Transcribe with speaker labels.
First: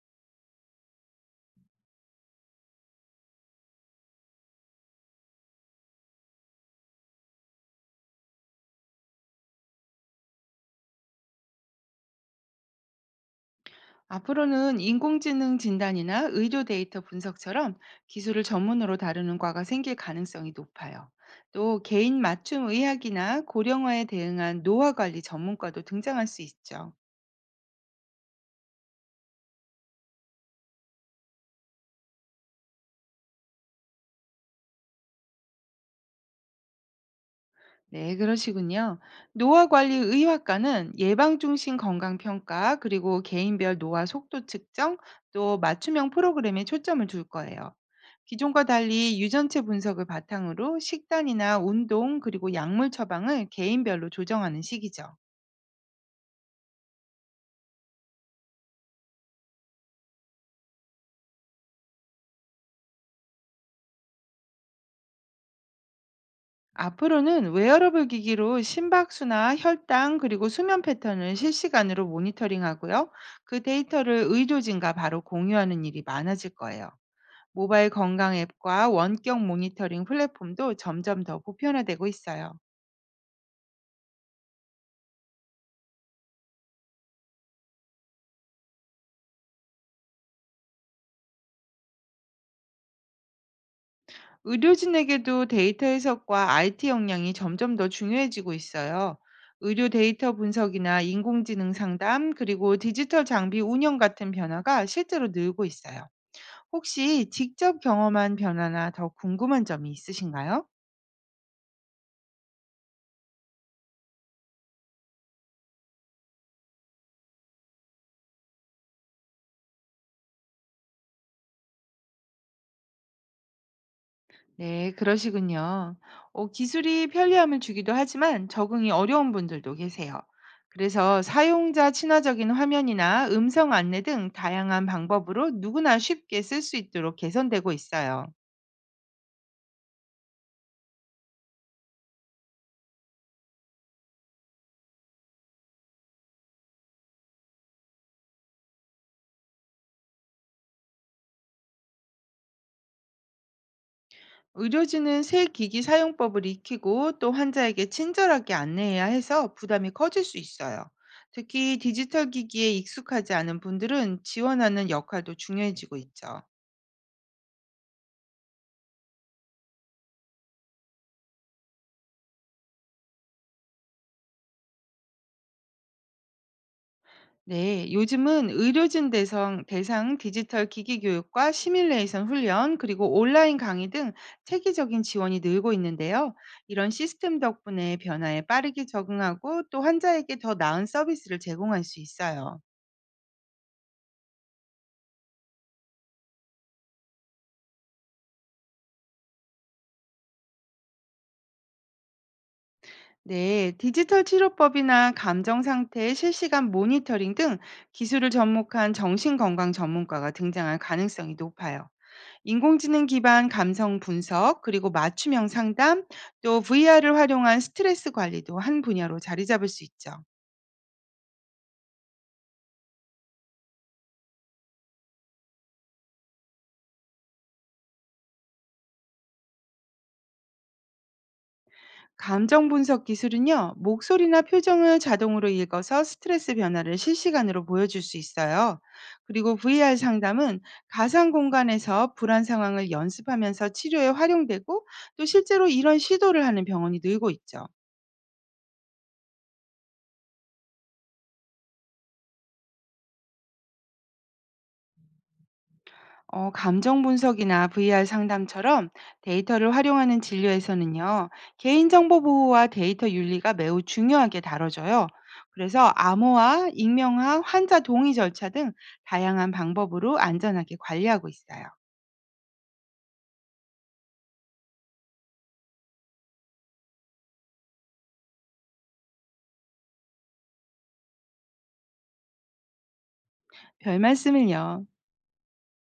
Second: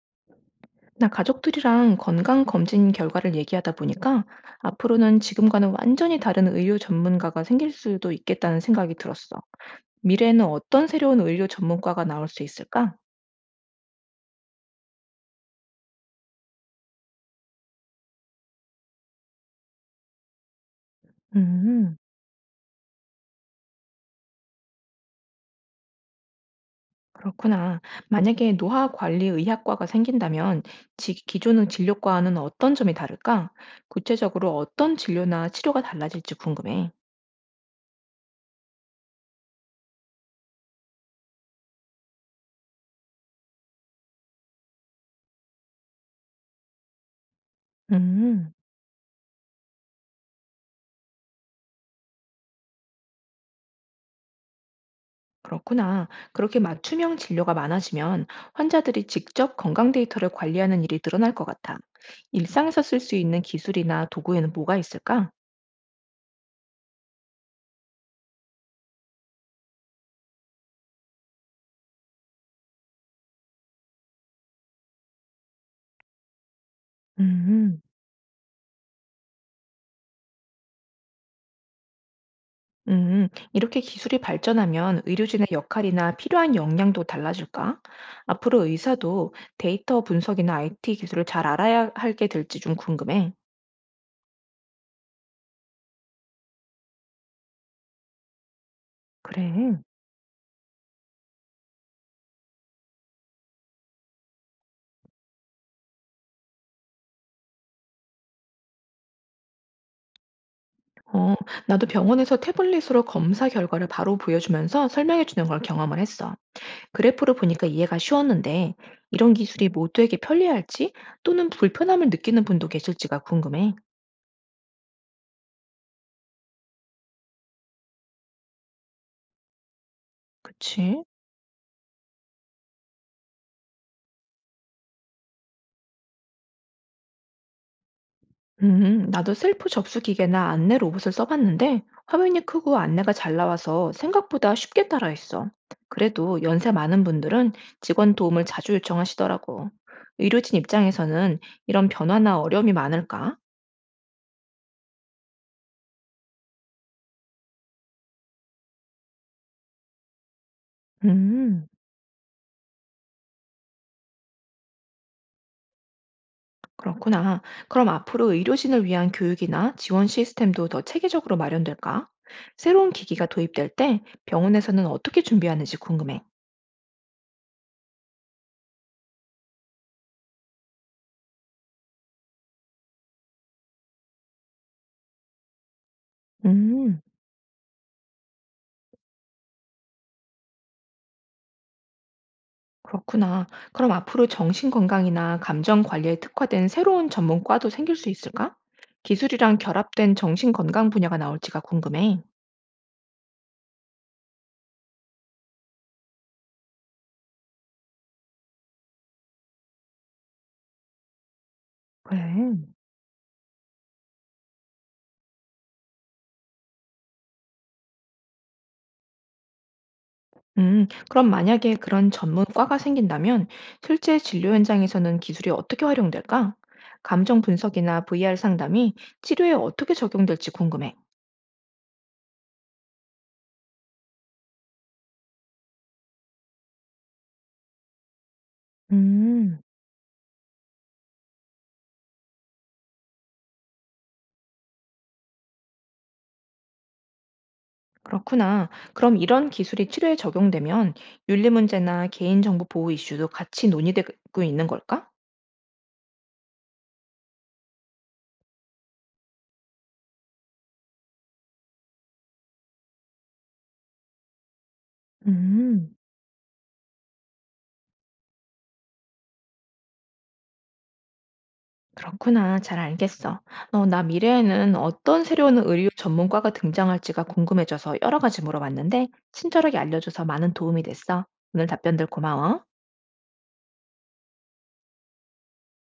Speaker 1: 나 가족들이랑 건강검진 결과를 얘기하다 보니까 앞으로는 지금과는 완전히 다른 의료 전문가가 생길 수도 있겠다는 생각이 들었어. 미래에는 어떤 새로운 의료 전문가가 나올 수 있을까?
Speaker 2: 앞으로는 인공지능 진단이나 의료 데이터 분석처럼 기술을 전문으로 다루는 과가 생길 가능성이 높아요. 또
Speaker 1: 음,
Speaker 2: 개인 맞춤 의학이나 고령화에 대응한 노화 관리 전문과도 등장할 수 있죠.
Speaker 1: 그렇구나. 만약에 노화관리의학과가 생긴다면 기존의 진료과와는 어떤 점이 다를까? 구체적으로 어떤 진료나 치료가 달라질지 궁금해.
Speaker 2: 네, 그러시군요. 노화관리의학과는 예방중심 건강평가, 그리고 개인별 노화 속도 측정, 또 맞춤형 프로그램에 초점을 둘 거예요.
Speaker 1: 음.
Speaker 2: 기존과 달리 유전체 분석을 바탕으로 식단이나 운동, 그리고 약물 처방을 개인별로 조정하는 시기죠.
Speaker 1: 그렇구나. 그렇게 맞춤형 진료가 많아지면 환자들이 직접 건강 데이터를 관리하는 일이 늘어날 것 같아. 일상에서 쓸 수 있는 기술이나 도구에는 뭐가 있을까?
Speaker 2: 앞으로는 웨어러블 기기로 심박수나 혈당, 그리고 수면 패턴을 실시간으로 모니터링하고요. 그 데이터를 의료진과 바로 공유하는 일이 많아질 거예요.
Speaker 1: 음,
Speaker 2: 모바일 건강 앱과 원격 모니터링 플랫폼도 점점 더 보편화되고 있어요.
Speaker 1: 이렇게 기술이 발전하면 의료진의 역할이나 필요한 역량도 달라질까? 앞으로 의사도 데이터 분석이나 IT 기술을 잘 알아야 하게 될지 좀 궁금해.
Speaker 2: 의료진에게도 데이터 해석과 IT 역량이 점점 더 중요해지고 있어요.
Speaker 1: 그래.
Speaker 2: 의료 데이터 분석이나 인공지능 상담, 그리고 디지털 장비 운영 같은 변화가 실제로 늘고 있어요. 혹시 직접 경험한 변화나 더 궁금한 점이 있으신가요?
Speaker 1: 어, 나도 병원에서 태블릿으로 검사 결과를 바로 보여주면서 설명해주는 걸 경험을 했어. 그래프를 보니까 이해가 쉬웠는데 이런 기술이 모두에게 편리할지 또는 불편함을 느끼는 분도 계실지가 궁금해.
Speaker 2: 네, 그러시군요. 어, 기술이 편리함을 주기도 하지만 적응이 어려운 분들도 계세요.
Speaker 1: 그치?
Speaker 2: 그래서 사용자 친화적인 화면이나 음성 안내 등 다양한 방법으로 누구나 쉽게 쓸 수 있도록 개선되고 있어요.
Speaker 1: 나도 셀프 접수 기계나 안내 로봇을 써봤는데 화면이 크고 안내가 잘 나와서 생각보다 쉽게 따라했어. 그래도 연세 많은 분들은 직원 도움을 자주 요청하시더라고. 의료진 입장에서는 이런 변화나 어려움이 많을까?
Speaker 2: 의료진은 새 기기 사용법을 익히고 또 환자에게 친절하게 안내해야 해서 부담이 커질 수 있어요.
Speaker 1: 음.
Speaker 2: 특히 디지털 기기에 익숙하지 않은 분들은 지원하는 역할도 중요해지고 있죠.
Speaker 1: 그렇구나. 그럼 앞으로 의료진을 위한 교육이나 지원 시스템도 더 체계적으로 마련될까? 새로운 기기가 도입될 때 병원에서는 어떻게 준비하는지 궁금해.
Speaker 2: 네, 요즘은 의료진 대상 디지털 기기 교육과 시뮬레이션 훈련, 그리고 온라인 강의 등 체계적인 지원이 늘고 있는데요. 이런
Speaker 1: 음,
Speaker 2: 시스템 덕분에 변화에 빠르게 적응하고 또 환자에게 더 나은 서비스를 제공할 수 있어요.
Speaker 1: 그렇구나. 그럼 앞으로 정신건강이나 감정관리에 특화된 새로운 전문과도 생길 수 있을까? 기술이랑 결합된 정신건강 분야가 나올지가 궁금해.
Speaker 2: 네, 디지털 치료법이나 감정 상태의 실시간 모니터링 등 기술을 접목한 정신건강 전문가가 등장할 가능성이 높아요.
Speaker 1: 그래.
Speaker 2: 인공지능 기반 감성 분석, 그리고 맞춤형 상담, 또 VR을 활용한 스트레스 관리도 한 분야로 자리 잡을 수 있죠.
Speaker 1: 그럼 만약에 그런 전문과가 생긴다면 실제 진료 현장에서는 기술이 어떻게 활용될까? 감정 분석이나 VR 상담이 치료에 어떻게 적용될지 궁금해.
Speaker 2: 감정 분석 기술은요, 목소리나 표정을 자동으로 읽어서 스트레스 변화를 실시간으로 보여줄 수 있어요. 그리고
Speaker 1: 음,
Speaker 2: VR 상담은 가상 공간에서 불안 상황을 연습하면서 치료에 활용되고 또 실제로 이런 시도를 하는 병원이 늘고 있죠.
Speaker 1: 그렇구나. 그럼 이런 기술이 치료에 적용되면 윤리 문제나 개인정보 보호 이슈도 같이 논의되고 있는 걸까?
Speaker 2: 어, 감정 분석이나 VR 상담처럼 데이터를 활용하는 진료에서는요, 개인정보 보호와 데이터 윤리가 매우 중요하게 다뤄져요. 그래서
Speaker 1: 음.
Speaker 2: 암호화, 익명화, 환자 동의 절차 등 다양한 방법으로 안전하게 관리하고 있어요.
Speaker 1: 그렇구나. 잘 알겠어. 어, 나 미래에는 어떤 새로운 의료 전문가가 등장할지가 궁금해져서 여러 가지 물어봤는데, 친절하게 알려줘서 많은 도움이 됐어. 오늘 답변들 고마워.
Speaker 2: 별 말씀을요.